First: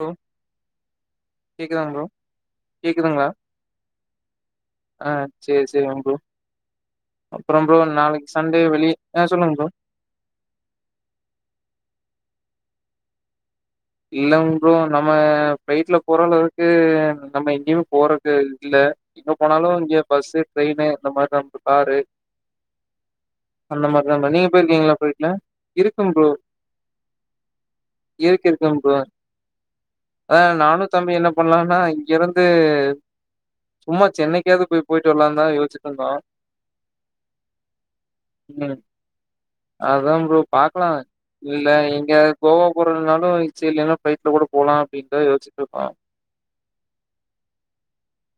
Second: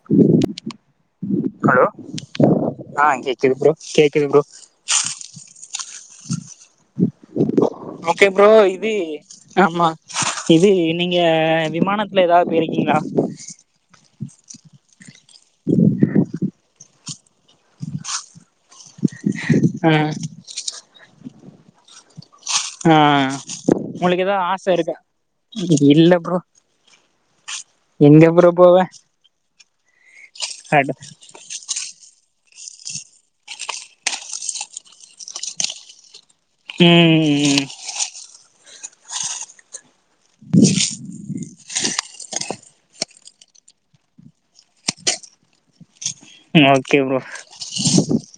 Hello hello ஆ கேக்குதுங்களா கேக்குது ப்ரோ கேக்குது ப்ரோ ஆ சேரி சேரிங்க ப்ரோ அப்புறம் ப்ரோ நாளைக்கு ஓக்கே ப்ரோ சண்டே வெளிய இது ஆ சொல்லுங்க ப்ரோ ஆமா இது நீங்க விமானத்துல எதாவது போயிருக்கீங்ளா இல்லங் ப்ரோ நம்ம ஃப்லைட்ல போற அளவுக்கு நம்ம எங்கையுமே போறது இல்ல இப்ப போனாலு இங்க ஆ பஸ்சு ட்ரெயினு இந்த மாறி நம்ப காரு ஆ அந்த மாறிதா உங்களுக்கு ப்ரோ ஏதாவது நீங்க ஆச போயிருக்கீங்ளா இருக்கா ஃப்ளைட்ல இருக்க ப்ரோ எங்க ப்ரோ போவ அ நானு அட தம்பியு என்ன பண்ணோன்னா இருந்து சும்மா சென்னைக்காது போய் போயிட்டு வரலான்னு தா யோசிச்ட்டு இருந்தோ ம் ம் ம் ம் அத்தா ப்ரோ பாக்கலா ம் இல்ல எங்கயாது கோவா போறதுனாலு இச்ச இல்லன்னா ஃப்ளைட்ல கூட போலா அப்டின்னு தா யோச்சிட்டு இருக்கோ ம் ஓக்கே ப்ரோ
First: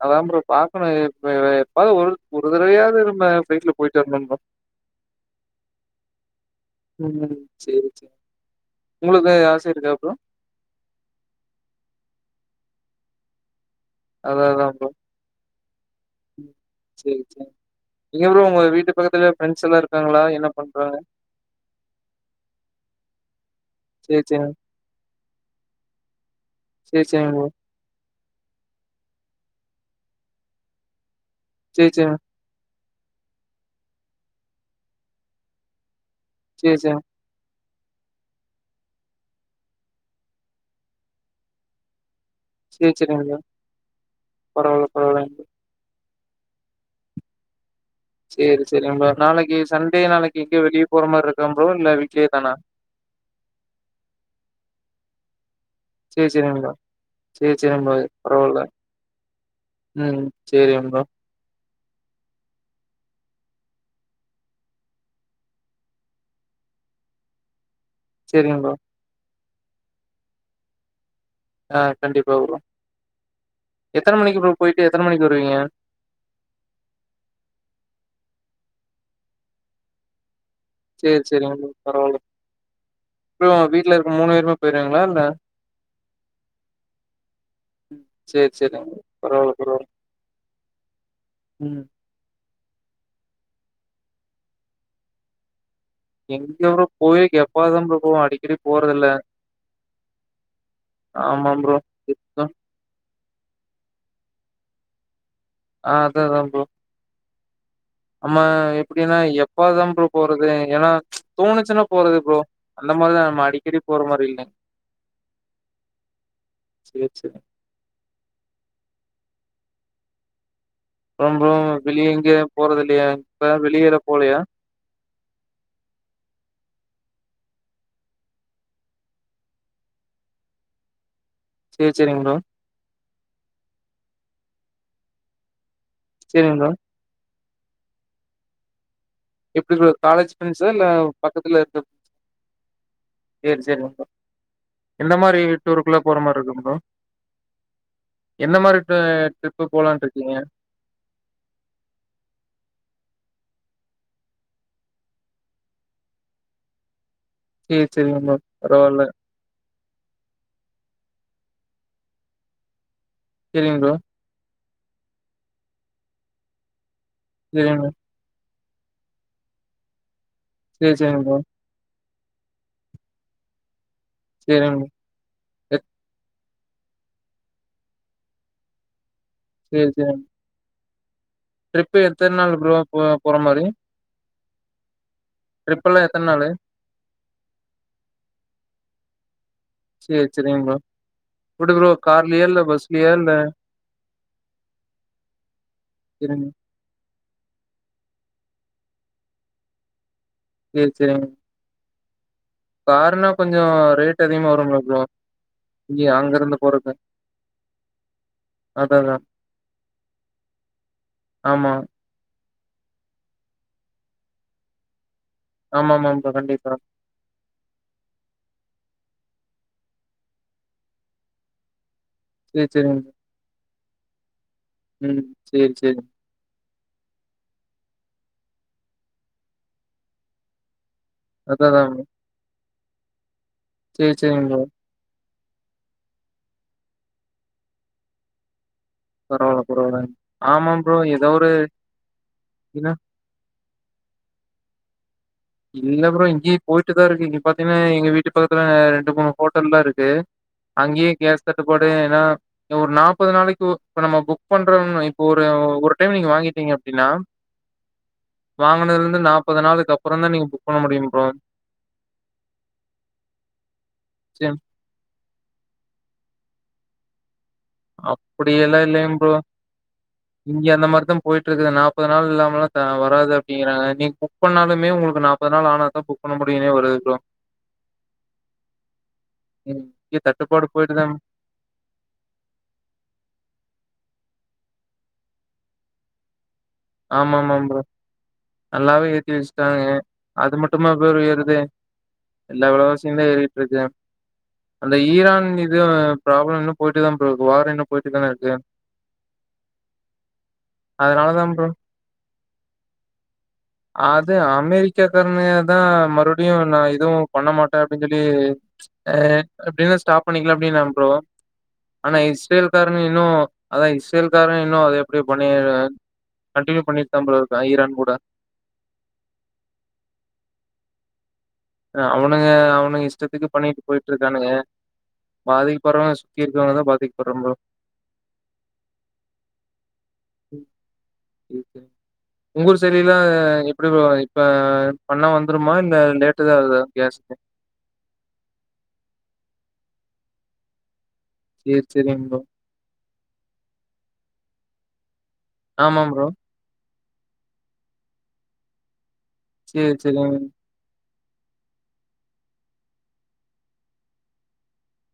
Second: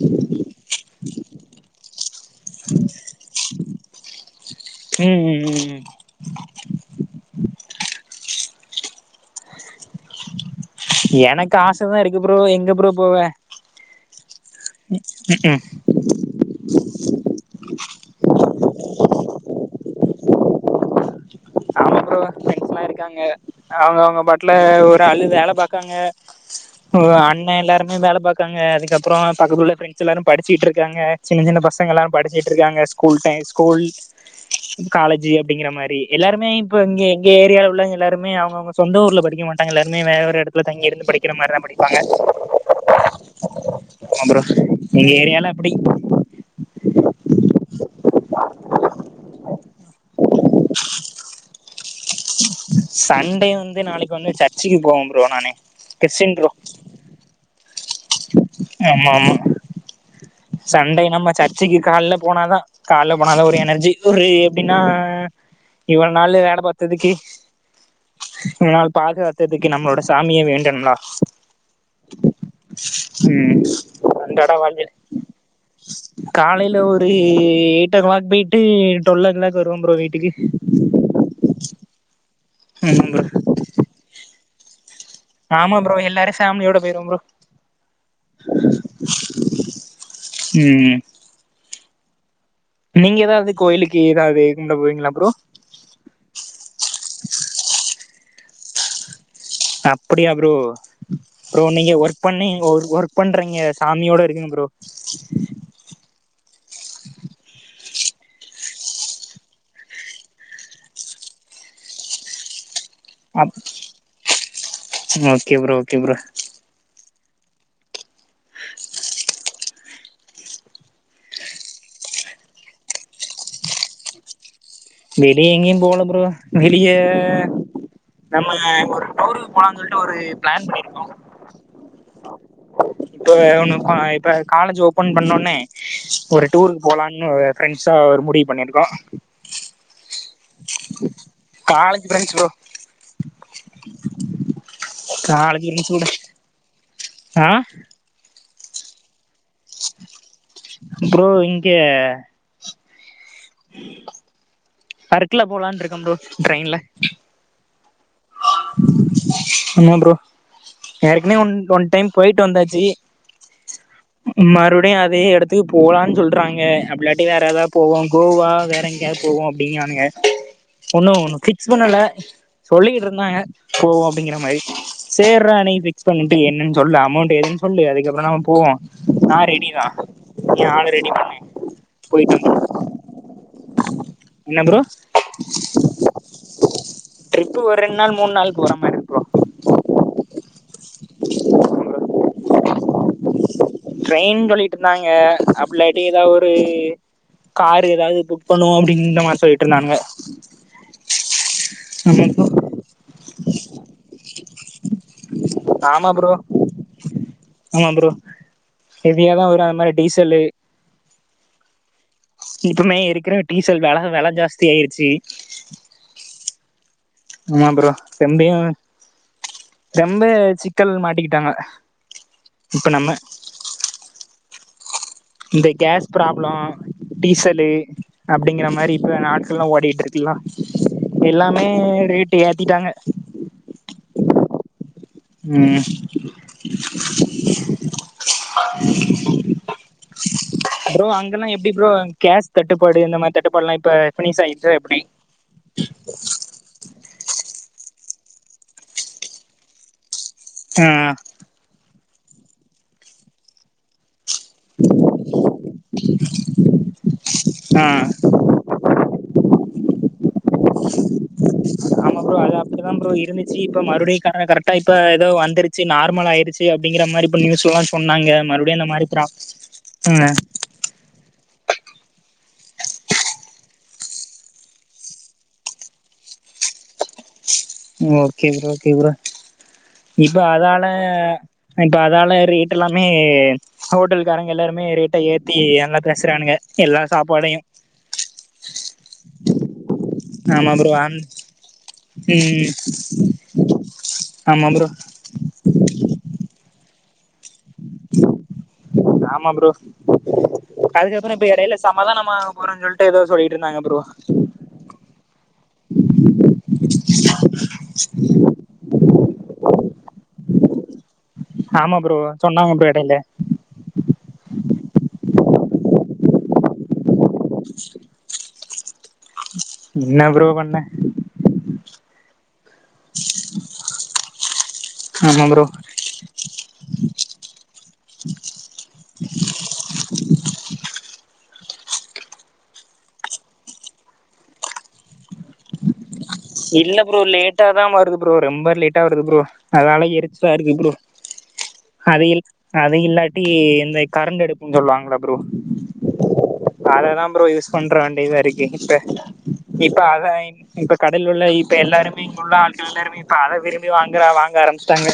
அத்தா ஃப்ரோ பாக்கணு எப் எப்பாவது ஒரு ஒரு தடவையாவது நம்ம ஃப்ளைட்ல போயிட்டு வரணு ப்ரோ ம் ம் ம் ம் ம் சேரி சேரி உங்களுக்கு ஆசை இருக்கா ப்ரோ எனக்கு ஆசதா இருக்கு ப்ரோ எங்க ப்ரோ போவ அத்தா அத்தா ப்ரோ ம் சேரி சேரி இங்க ப்ரோ உங்க வீட்டு பக்கத்துல ஃப்ரெண்ட்ஸ் எல்லா இருக்காங்ளா என்ன பண்றாங்க ஆமா ப்ரோ ஃப்ரெண்ட்ஸ் எல்லா இருக்காங்க அவுங்க சரி அவுங்க சரிங்க. பாட்ல ஒரு ஆளு வேல பாக்காங்க ஓ சரி சரிங்க ப்ரோ. அண்ணே எல்லாருமே வேல பாக் க்காங்க அதுக்கப்றோ பக்கத்தூர்லயே ஃப்ரண்ட்ஸ் எல்லாரு படிச்சியிட்ருக்காங்க சின்ன சின்ன சரி பசங்கல்லா சரிங்க. படிச் ச்சிட்ருக்காங்க ஸ்கூல் டை ஸ்கூல் காலேஜ்ஜி அப்டிங்குற மாரி எல்லாருமே சரி இப்போ சரிங்க. இங்க ஏரியாவ் புள்ளைங்க எல்லாருமே அவுங்க அவுங்க சொந்த ஊர்ல படிக்க மாட்டாங்க எல்லாருமே வேற ஒரு எடத்துல தங்கியிருந்து படிக்கிற மாரிதா படிப்பாங்க சேர் செரிங்க ஆமா ப்ரோ பரவால்ல எங்க பரவால்ல ஏரியால அப்டி சேரி சேரிங் ப்ரோ நாளக்கி சண்டே நாளக்கி எங்கியு வெளிய போற மாரி இருக்கா ப்ரோ இல்ல வீ்ட்லயே தானா சண்டே வந்து நாளக்கி வந்து சர்ச்சுக்கு போவம் ப்ரோ நானு க்றிஸ்டின் ப்ரோ சேர் சேரி [unintelligible] பரவால்ல ம் சரிங்க ப்ரோ. சண்டேனா நம்ம சர் ச்சிக்கு கால்ல போனாதா கால்ல போனாதா ஒரு எனர்ஜி ஒரு எப்டின்னா இவள் நாளு வேல பாத்ததுக்கு சரிங்க ப்ரோ. இதனால் பாக்கற் அத்ததுக்கு நம்மளோட சாமிய வேண்டனும்லா ஆ கண்டிப்பா வருவோ எத்தன மணிக்கி ப்ரோ போயிட்டு எத்தன மணிக்கு வருவீங்க காலைல ஒரு எய்ட் ஓ க்ளாக் போயிட்டு டுவெல் ஓ க்ளாக் வருவம் ப்ரோ வீட்டுக்கு சேர் சேரிங்க பரவால்ல ம் ப்ரோ போ வீட்ல இருக்ற மூணு பேருமே போயிருவீங்களா இல்ல ஆமா ப்ரோ எல்லாரு ஃபேமிலியோட போய்ருவோ ப்ரோ சேர் சேர்ங் ப்ரோ பரவால்ல பரவால்ல ம் ம் நீங்க எதாவ்து கோயிலுக்கு எதாவ்து கும்ட போவீங்களா ப்ரோ எங்க ப்ரோ கோயில்க்கு எப்பாவ்து தாம் ப்ரோ போவ அடிக்கடி போறதில்ல அப்டியா ப்ரோ ப்ரோ நீங்க ஒர்க் பண்ணி இங் ஒ ஒர்க் பண்றீங்க சாமியோட இருக்கனு ப்ரோ ஆ அதா அதா ப்ரோ நம்ம எப்டின்னா எப்பாவ்துதாம் ப்ரோ போறது ஏன்னா தோணுச்சுன்னா போறது ப்ரோ அந்த மாரிதா நம்ம அப் அடிக்கடி போற மாரி இல்லிங் ஓகே ப்ரோ ஓகே ப்ரோ சேர் சேரி ரொம்போ வெளிய எங்கியு போறதில்லையா இப்ப வெளியலா போலையா வெளிய எங்கியும் போல ப்ரோ வெளிய நம்ம ஒரு டூருக்கு போலான் சொல்ட்டு ஒரு ப்ளான் பண்ணிர்க்கோ சேர் சேரிங் ப்ரோ இப்ப ஒன்னு ப இப்ப காலேஜு ஓப்பன் பண்ண ஒன்னே ஒரு சேரிங்க ப்ரோ டூருக் போலான்னு ஃப்ரெண்ட்ஸா ஒரு முடிவு பண்ணிர்க்கோ எப்டி ப்ரோ காலேஜ் ஃப்ரெண்ட்ஸா இல்ல பக்கத்துல இருக்க காலேஜ் ஃப்ரெண்ட்ஸ் ப்ரோ சேரி சேரி எந்த மாரி காலேஜ் ஃப்ரெண்ட்ஸ் டூருக்குலா கூட போற மார் இருக்கும் ப்ரோ ஆ என்ன மாரி டூ ட்ரிப்பு போலான்ட்ருக்கீங்க ப்ரோ இங்கெ சர்க்குல போலான் இருக்கம் ப்ரோ ட்ரெயின்ல சே சேரிங்க ப்ரோ பரவால்ல ஆமா ப்ரோ ஏற்கனவே ஒன் ஒன் டைம் போயிட்டு வந்தாச்சி செரிங்க ப்ரோ மறுப்டியு அதே எடத்துக்கு போலான் சொல்றாங்க அப்டி இல்லாட்டி வேற ப்ரோ எதா சேரிங்க ப்ரோ போவோ கோவா வேற எங்கயாது போவோ அப்டிங்றானுங்க சேரி ஒன்னு சேரிங்க ப்ரோ ஒன்னு குயிக் க்ஸ் பண்ணல சொல்லிக்கிட்ருந்தாங்க போவோ அப்டிங்கிற மாரி சேரிங்க சேறா நீ ப்ரோ பிக்ஸ் பண்ணிட்டு என்னன்னு சொல்லு அமௌண்ட் எதுன்னு சொல்லு அதுக்கப்றோ நம்ம போவோ ந ர ஓகே சேரி வா சேரிங்க நீ ஆள் ரெடி பண்ணு ட்ரிப்பு எத்தன போயிட்டு நாள் வந்துருவோ ப்ரோ போ போற மாரி என்ன ப்ரோ ட்ரிப்பல்லா எத்தன நாளு ட்ரிப்பு ஒரு ரெண்டு நாள் மூணு நாள் போற மாரி இருக்கோ சேரி சேரிங்க ப்ரோ இப்டி ப்ரோ கார்லயா இல்ல பஸ்லயா இல்ல ட்ரெயின் சொல்லிட்டு இருந்தாங்க அப்டிலட்டி ஏதாவது சேரிங்க ஒரு காரு ஏதாவது புக் பண்ணுவோ அப்டிங்கிற மாரி சொல்லிட்டு இருந்தாங்க சேரி சேரி ஆமா ப்ரோ கருனா கொஞ்சோ ரேட் அதிகமா வரும்ல ப்ரோ எப்டி ஆமா ப்ரோ அங்க இருந்து போறது ஆமா ப்ரோ அதா அதா எஹவியாதா வரு அந்த மாதிரி டீசல்லு ஆமா இப்பவுமே இருக்கிற டீசல் வெல வெல ஜாஸ்தியிருச்சு ஆமா ஆமா ப்ரோ கண்டிப்பா ஆமா ப்ரோ செம்மியா ரொம்ப சிக்கல் மாட்டிக்கிட்டாங்க சேரி சேரி இப்ப நம்ம ம் இந்த சேரி சேரி கேஸ் ப்ராப்ளோ டீசலு அப்டிங்கிற மாரி இப்போ நாட்கள்லா ஓடிட்டு இருக் எல்லா அதா எல்லாமே அதா ப்ரோ ரேட்டு ஏத்திட்டாங்க சேரி சேரிங்க ப்ரோ ம் பரவால்ல பரவால்லங்க ஆமா ப்ரோ எதோ அங்கல்லா ஒரு எப்டி ப்ரோ கேஸ் என்ன தட்டுப்பாடு இந்த மாரி தட்டுப்படலா இப்ப பினிஸ் ஆயிருச்சா எப்டி இல்ல ப்ரோ இங்கயு போயிட்டுதா இருக்கு இங்க பாத்தீங்கன்னா எங்க வீட்டு பக்கத்துல ரெண்டு மூணு ஹோட்டல் தா இருக்கு ஆ அங்கேயே கேஸ் தட்டு பாடு ஏனா ஒரு நாப்பது நாளைக்கு இ நம்ம புக் பண்ற இப்போ ஒரு ஒரு டைம் நீங்க வாங்கிட்டீங்க அப்டின்னா ஆ வாங்கனதுல இருந்து நாற்பது நாளைளுக்கு அப்றோ தா நீங்க புக் பண்ண முடியு ப்ரோ ஆமா ப்ரோ அது அப்டிதா ப்ரோ இருந்துச்சு இப்ப மறுபடியு கார சேம் கரெக்டா இப்ப ஏதோ வந்துருச்சு நார்மல் ஆயிடுச்சு அப்டிங்கிற மாரி நியூஸ் எல்லா சொன்னாங்க மறுபடியு அப்படியெல்லாம் அந்த மாரி இல்லைங்க தா ப்ரோ. ம் இங்க அந்த மாதிரிதா போயிட்டு இருக்குது நாற்பது நாள் இல்லாமல்லா வராது அப்டிங்கறாங்க நீங்க புக் பண்ணாலுமே உங்களுக்கு நாப் முப்பது நாள் ஆனா தா புக் பண்ண முடியுனு வருது bro okay bro okay bro இங்க இப்ப தட்டுப்பாடு அதால போயிட்டு தான் இப்ப அதால ரேட் எல்லாமே ஹோட்டலுக்காரங்க எல்லாருமே ரேட்டா ஏத்தி எல்லா பேசுறானுங்க எல்லா ஆமா ஆமா சாப்பாடையு ப்ரோ நல்லாவே ஏத்தி வச்சுட்டாங்க அது ஆமா மட்டுமா அ ப்ரோ ஏறுது எல்லா ம் வெளவாசியுந்தா ஏறிட்டு இருக்கு ஆமா ப்ரோ அந்த ஈரான் இது ப்ராப்ளம் இன்னு போயிட்டு தா ப வாரு இன்னு போயிட்டு தான இருக்கு அதுக்கப்றோ அதனாலதா இப்ப ப்ரோ இடையில சமாதான போறோன்னு சொல்லிட்டு ஏதோ சொல்லிட்டு இருந்தாங்க ப்ரோ அது அமெரிக்காக்காரனே தா மறுபடியு நா எதுவு பண்ண மாட்டே அப்டின்னு சொல்லி ஆ எப்டின்னா ஸ்டாப் பண்ணிக்கலா அப்டின்னு நாங்க ப்ரோ ஆமா ஆனா ப்ரோ இஸ்ரேல் சொன்னாங்க ப்ரோ காரனுங்க எடையில இன்னு அதா இஸ்ரேல் காரனுங்க இன்னு அது எப்டி பண்ணி வைக்கிறா கண்டினியூ பண்ணிட் தா ப்ரோ இருக்க ஈரான் கூட என்ன ப்ரோ பண்ண அவனுங்க அவனுங்க இஷ்டத்துக்கு பண்ணிட்டு போயிட்ருக்கானுங்க ஆமா ப்ரோ பாதிக்கப்பறவங்க சுத்தி இருக்கறவங்க தா பாதிக்பட்றாங்க ஓகே உங்க ஊர் செரியிலா எப்டி ப்ரோ இப்ப பண்ணா வந்துருமா இல்ல லேட் ட்டு தா ஆவுதா இல்ல ப்ரோ கேஸ்க்க லேட்டா தா வருது ப்ரோ ரொம்ப லேட்டா வருது ப்ரோ அதனால எரிச்சலா இருக்கு ப்ரோ சேரி அத சேரிங் ப்ரோ அது இல்லாட்டி இந்த கரண்ட் அடுப்புன் சொல்வாங்ள ப்ரோ ஆமா ப்ரோ அததா ப்ரோ யூஸ் பண்ற வேண்டி தா இருக்கு இப்ப சேரி இப்ப அவ சேரிங் இப்ப கடலூர்ல இப்ப எல்லாருமே இங்க உள்ள ஆட்கள் எல்லாருமே இப்ப அத விரும்பி வாங்குறா வாங்க ஆரம்பிஷ்டாங்க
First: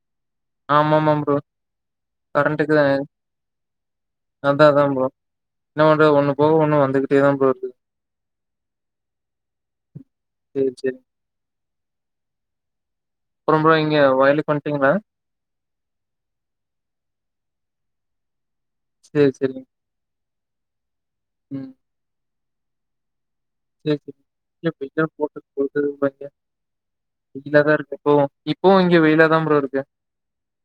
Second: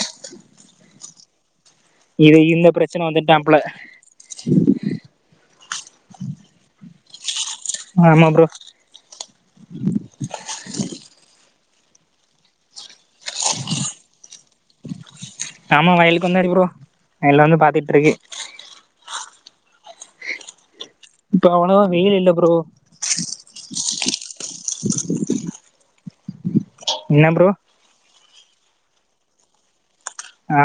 ஆமாமாம் ப்ரோ இது இந்த கரண்ட்டுக்கு பிரச்சன வந்துட்டான்ப்புல அதா அதா ப்ரோ என்ன பண்றது ஒண்ணு போக ஒண்ணு வந்துகிட்டே தா ப்ரோ இருக்கு ஆமா ப்ரோ சேரி சேரி அப்பறம் ப்ரோ இங்க வயலுக்கு வந்ட்டீங்களா ஆமா வயலுக்கு வந்தாரு ப்ரோ எல்லா வந்து பாத்துட்ருக்கு சேரி செரிங் இப்ப அவ்வனா வெயில் இல்ல ப்ரோ சேர் செரி [unintelligible] என்ன ப்ரோ வெயிலா தா இருக்கும் ஓ ஓ இப்போவு இங்க வெயிலா தா ப்ரோ இருக்கு ஆ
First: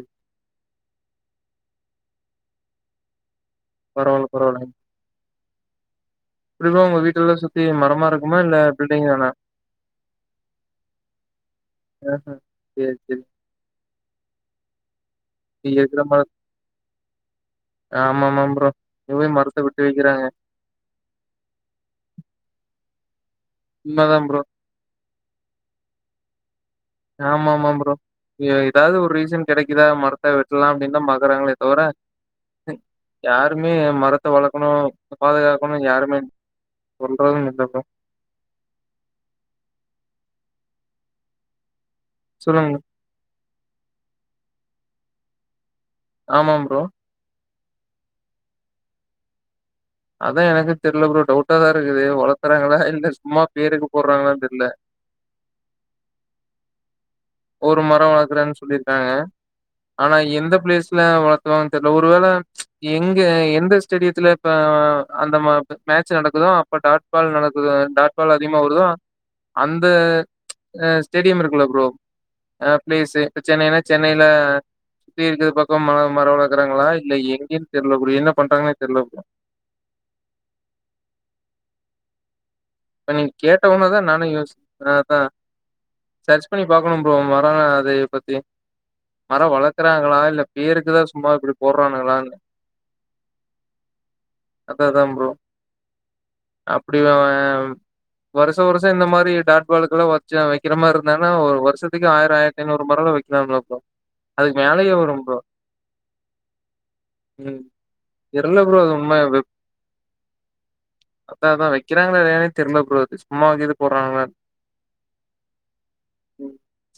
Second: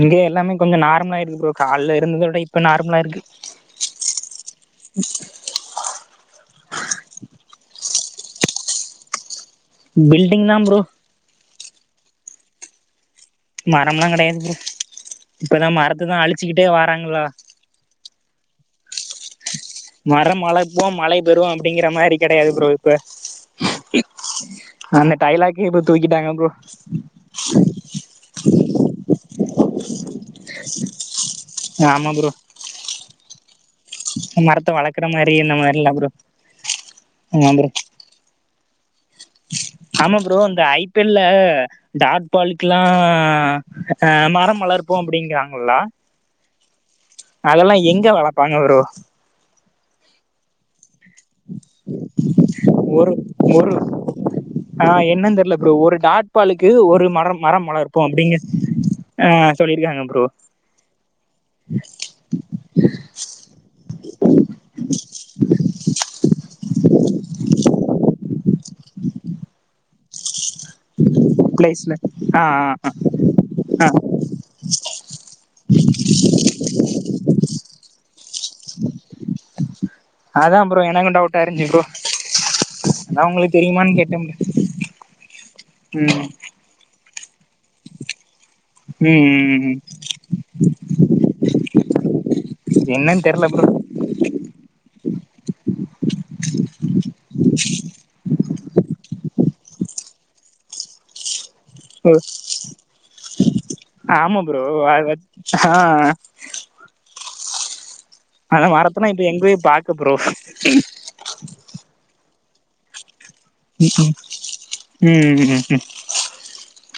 இங்க எல்லாமே கொஞ்சம் நார்மலாயிருக்கு ப்ரோ கால்ல இருந்தத விட இப்ப நார்மலா இருக்கு பரவால்ல பரவால்லங்க [inaudible] இப்டி தா உங்க வீட்டெல்லா சுத்தி மரமா இருக்குமா இல்ல பில்டிங் தானா பில்டிங் தா ப்ரோ அ ஆ சேரி செரி மரம்லா கெடயாது ப்ரோ இப்பதா மரத்த தா அழிச்சுக்கிட்டே வாராங்ள ஆமாமாம் ப்ரோ எங்க மரத்த விட்டு வைக்கிறாங்க போம் மழை பெறுவோம் அப்டிங்கிற மாரி கெடயாது ப்ரோ இப்ப உண்ம தா ப்ரோ அந்த டைலாக்கே இப்ப தூக்கிட்டாங்க ப்ரோ ஆமா ஆமா ப்ரோ எ எதாவ்து ஒரு ரீசன் கெடைக்குதா மரத்த வெட் ட்லாம் அப்டின் தா பாக்குறாங்களே தவர ஆமா ப்ரோ யாருமே மரத்த வளக்கணு வளர்க்குற மாரி இந்த பாதுகாக்கணும் மாரிலா ப்ரோ யாருமே சொல்றதும் ஆமா ப்ரோ இல்லங்க ஆமா ப்ரோ இந்த ஐ பி எல்ல டாட் சொல்லுங்க பாலுக்லா அ மரம் வளர்ப்போம் அப்டிங்கிறாங்கள ஆமாம் ப்ரோ அதெல்லா எங்க வளப்பாங்க ப்ரோ அதா எனக்கு தெர்ல ப்ரோ டவுட்டா தா இருக்குது வளக்குறாங்களா இல்ல சும்மா பேருக்கு போட்றாங்களான் தெர்ல அ என்னன் தெர்ல ப்ரோ ஒரு டாட்பாலுக்கு ஒரு மரம் மரம் ஒரு வளர்ப்போ மரோ அப்டின்னு வளக்குறேன் சொல்லிருக்காங்க ஆ சொல்லிருக்காங்க ஆனா ப்ரோ எந்த பிளேஸ்ல வளத்துவாங்கன்னு தெரியல ஒரு வேளை எங்க எந்த ஸ்டேடியத்துல இப்ப அந்த மா மேட்ச் நடக்குதும் அப்ப டாட்பால் நடக்குத டாட் பால் அதிகமா வருதும் அந்த அ ஸ்டேடியம் இருக்குல்ல ஃப்ரோ பிளேஸ்ல ஆ அ ஆ பிளேஸ்சு இப்ப சென்னைன்னா ஆ சென்னையில சுத்தி இருக்குற பக்கம் மர வளக்குறாங்களா இல்ல எங்கனு தெரில ஃப்ரோ என்ன பண்றாங்கன்னே தெரல ஃப்ரோ அதான் ஃப்ரோ எனக்கும் டவுட்டா இருந்துச்சு ஃப்ரோ இப்ப நீங்க கேட்ட உன தா நானு யோச அதா ம் சரி பண்ணி பாக்கணு ப்ரோ வரான அத பத்தி மரம் ம் ம் வளக்குறாங்களா இல்ல பேருக்குதா சும்மா இப்டி போடுறாங்களா இல்ல என்ன தெர்ல ஃப்ரோ அத அதா ஃப்ரோ அப்டி வரும் வருஷ இந்த மாறி டாட் பாலுக்கல்லா வச்ச வைக்கிற மாறி இருந்தானா வருசத்துக்கு ஆயிர ஆயிரத்திநூறு ‌மரலா வைக்கலாம்னு அப்புற ஆமா ப்ரோ அது வெச் ம் தெர்ல அத ப்ரோ அது மரத்தல்ல உண்ம இப்ப எங்க போய் பாக்க ப்ரோ அதா அதா வைக்கிறாங்களா இல்லையானு தெர்ல ப்ரோ சும்மா கீது ம் போட்றானுங்களா ம்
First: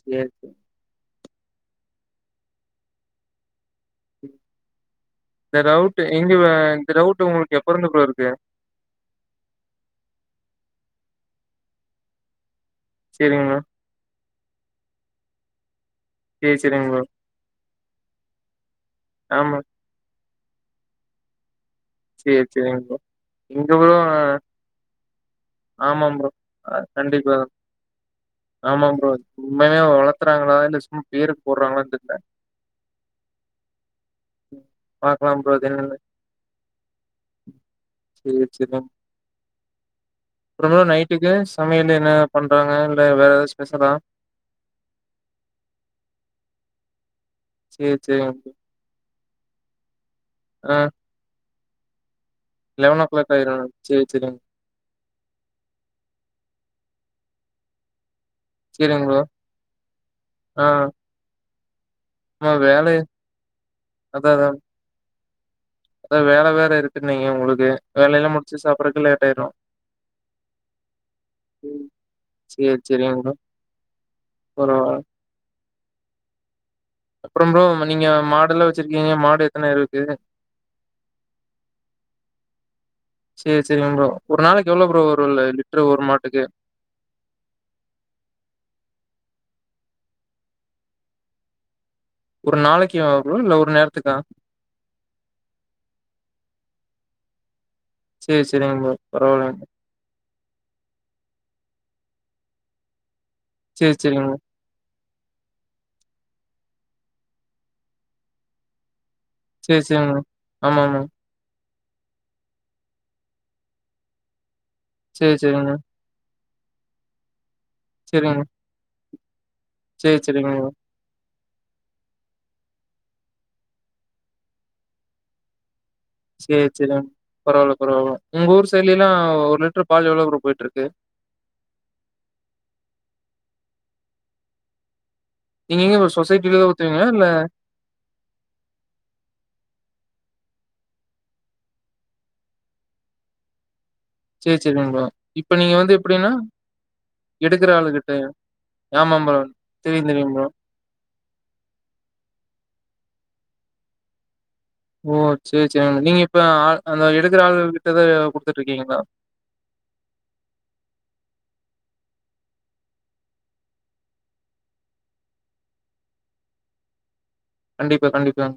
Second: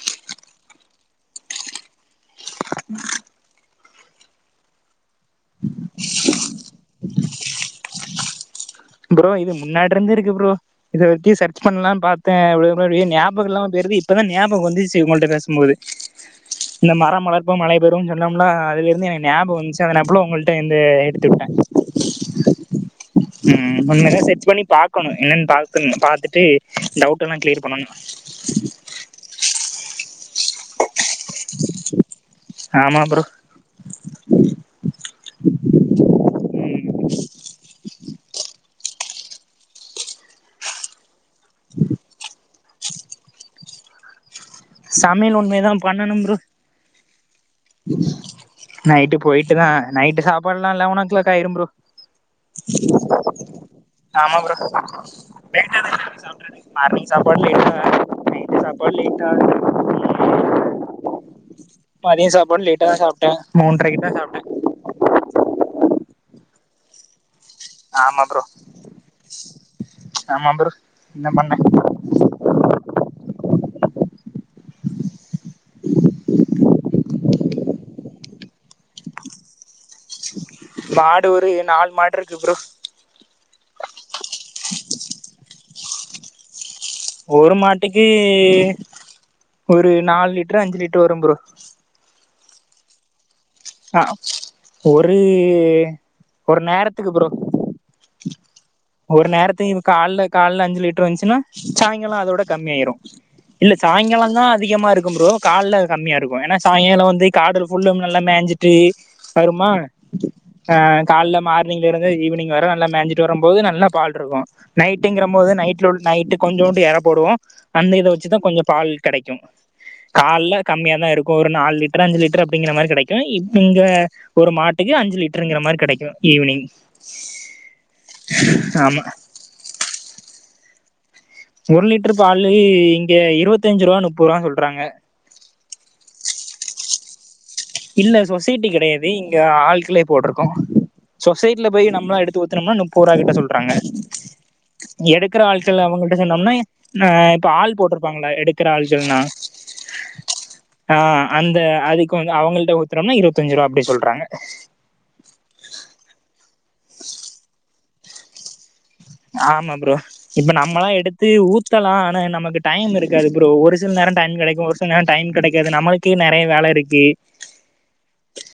சரி சரி இந்த ரவுட் எங்க இந்த ரவுட் உங்களுக்கு எப்பருந்து ப்ரோ‌இருக்கு ப்ரோ இது முன்னாடி இருந்தே இருக்கு ப்ரோ இத பத்தி சர்ச் பண்ணலா பாத்த சரிங்க ஞாபகம் போயிருது இப்பதா ஞாபகம் வந்து உங்கள்கிட்ட பேசும்போது ப்ரோ சரி சரிங்க இந்த ப்ரோ மரம் வளர்ப்போ மழை பெறும் சொன்னோம்னா அதுலருந்து எனக்கு ஞாபம் ஆமா வந்துச் அதனப்புல உங்கள்ட வந்து எடுத்துக்கிட்டே சரி சரிங் ப்ரோ எங்க ம் ப்ரோ இனிமே தா செர்ச் பண்ணி பாக்கணு என்னன்னு பாக்கணு ஆமா ப்ரோ பாத்துட்டு கண்டிப்பா டவுட்ல்லா கிளியர் பண்ணணு ஆமா ஃப்ரோ உண்மையா வளத்துறாங்களா இல்ல சும்மா பேருக்கு போடுறாங்களா ஆமா ப்ரோ பாக்கலாம் ப்ரோ அது‌ என்னனு ம் சரி அப்புற நைட்டுக்கு சமையல் என்ன பண்றாங்க இல்ல வேற ஏதாவது ஸ்பெஷ்லா சமையல்இனிமேதா பண்ணனு ப்ரோ சரி சரி நைட்டு போயிட்டு தா நைட்டு சாப்பாடுலா ஆ லெவன் ஓ கிளாக் ஆயிரு ஃப்ரோ லெவன் ஓ கிளாக் ஆயிரும் சரி ஆமா சரிங்க ப்ரோ தெரிஞ்சது மார்னிங் சாப்பாடுல சாப்பாடு சரிங்க ப்ரோ இல்லனா ஆ [unintelligible] மதிய ஆமா சாப்பாடு லேட்டா வேலை த சாப்டே மூன்றரைக்கு தா சாப்பிட்டே அத வேல வேற இருக்குன்ன நீங்க உங்களுக்கு ஆமா வேலையெல்லா ப்ரோ முடிச்சு சாப்பிடுறக்கு லேட் ஆயிரு ஆமா ப்ரோ என்ன பண்ண சரி சரிங்க பரவா அப்புற ப்ரோ நீங்க மாடுல்லா வச்சிருக்கீங்க மாடு எத்தன இருக்கு மாடு ஒரு நாலு மாடு இருக்கு ப்ரோ சரி சரிங்க ப்ரோ ஒரு நாளைக்கு எவ்ளோ ப்ரோ ஒரு லிட்ரு ஒரு மாட்டுக்கு ஒரு மாட்டுக்கு ஒரு நாலு லிட்டுரு அஞ்சு லிட்ரு வரும் பரோ ஒரு நாளைக்கு அவ்ளோ இல்ல ஒரு நேரத்துக் பொருள் ஒரு நேரத்துக்கு ஃப்ரோ சேரி சேரிங்க ப்ரோ ஒரு பரவாயில்லைங்க நேரத்துக்கு காலைல காலைல அஞ்சு லிட்டர் வந்துச்சுன்னா சாய்ங்காலோ அதோட கம்மியாயிடு இல்ல சேரி சேரிங்க சாய்ங்காலோந் தா அதிகமாருக்கு ஃப்ரோ காலைல கம்மியாருக்கு ஏன்னா சாய்ங்காலோ வந்து காடுல்ல புல்லா நல்லா மேஞ்சிட்டு வருமா சேரி சேரிங்க ஆ ஆமா ஆமா காலைல மா ர்னிங் இருந்து ஈவினிங் வரு நல்ல மேஞ்சிட்டு வரும்போது நல்லா பால்ருக்கு நைட்டுன்ற சேரி போது சேரிங்க நைட் உள்ள நைட்டு கொஞ்சோண்டு இற போடுவோ அந்த இத வச்சுதா சேரிங்க கொஞ்சோ பால் கெடைக்கு சேரி சேரிங்க காலைல ப்ரோ கம்மியா தா இருக்கு ஒரு நாலு லிட்டர் அஞ்சு லிட்டர் அப்டிங்கிற மாரி கெடைக்கு இங்க ஒரு மாட்டுக்கு அஞ்சு லிட்டருங்கிற மாரி கிடைக்கு சேரி சேரிடா பரவால்ல பரவால்ல உங்க ஊர் ஆமா சைடுலேல்லா ஒரு லிட்டுரு பால் எவ்ளவு போய்ட்டுருக்கு ஒரு லிட்டர் பாலு இங்க இருபத்தஞ்சு ரூபா முப்பது ரூவான்னு சொல்றாங்க நீங்க எங்க சொசட்டிலதா ஊத்துவீங்களா இல்ல இல்ல சொசைட்டி கிடையாது இங்க ஆட்கள்ளே போட்ருக்கோ சொசைட்டில போய நம்மளா எடுத்து ஊத்தோம்னா முப்பது ரூவா கிட்ட சொல்றாங்க சேரி சேரிங்க ப்ரோ எடுக்குற இப்ப நீங்க ஆள்கள் வந்து அவுங்கள்ட்ட எப்டின்னா சொன்னோம்னா ஆ இப்ப எடுக்குற ஆள் ஆளுகிட்ட போட்ருப்பாங்களா எடுக் ஆமா ஆமா ப்ரோ தெரியு தெரியு ப்ரோ ஆ அந்த அதுக்கு வந்து அவங்கள்ட ஊத்துறம்னா இருபத்தஞ்சு ரூபா அப்டி சொல்றாங்க ஓ சேரி சேரி நீங்க இப்ப ஆள் அந்த எடுக்கிற ஆள்கள் கிட்டதா குடுத்துட்டுருக்கீங்களா ஆமா ப்ரோ இப்ப நம்மல்லா எடுத்து ஊத்தலா ஆனா நமக்கு டைம் இருக்காது ப்ரோ ஒரு சில நேரம் டைம் கிடைக்கு ஒரு டைம் கிடைக்காது நம்மளுக்கே நெறைய வேலருக்கு கண்டிப்பா கண்டிப்பா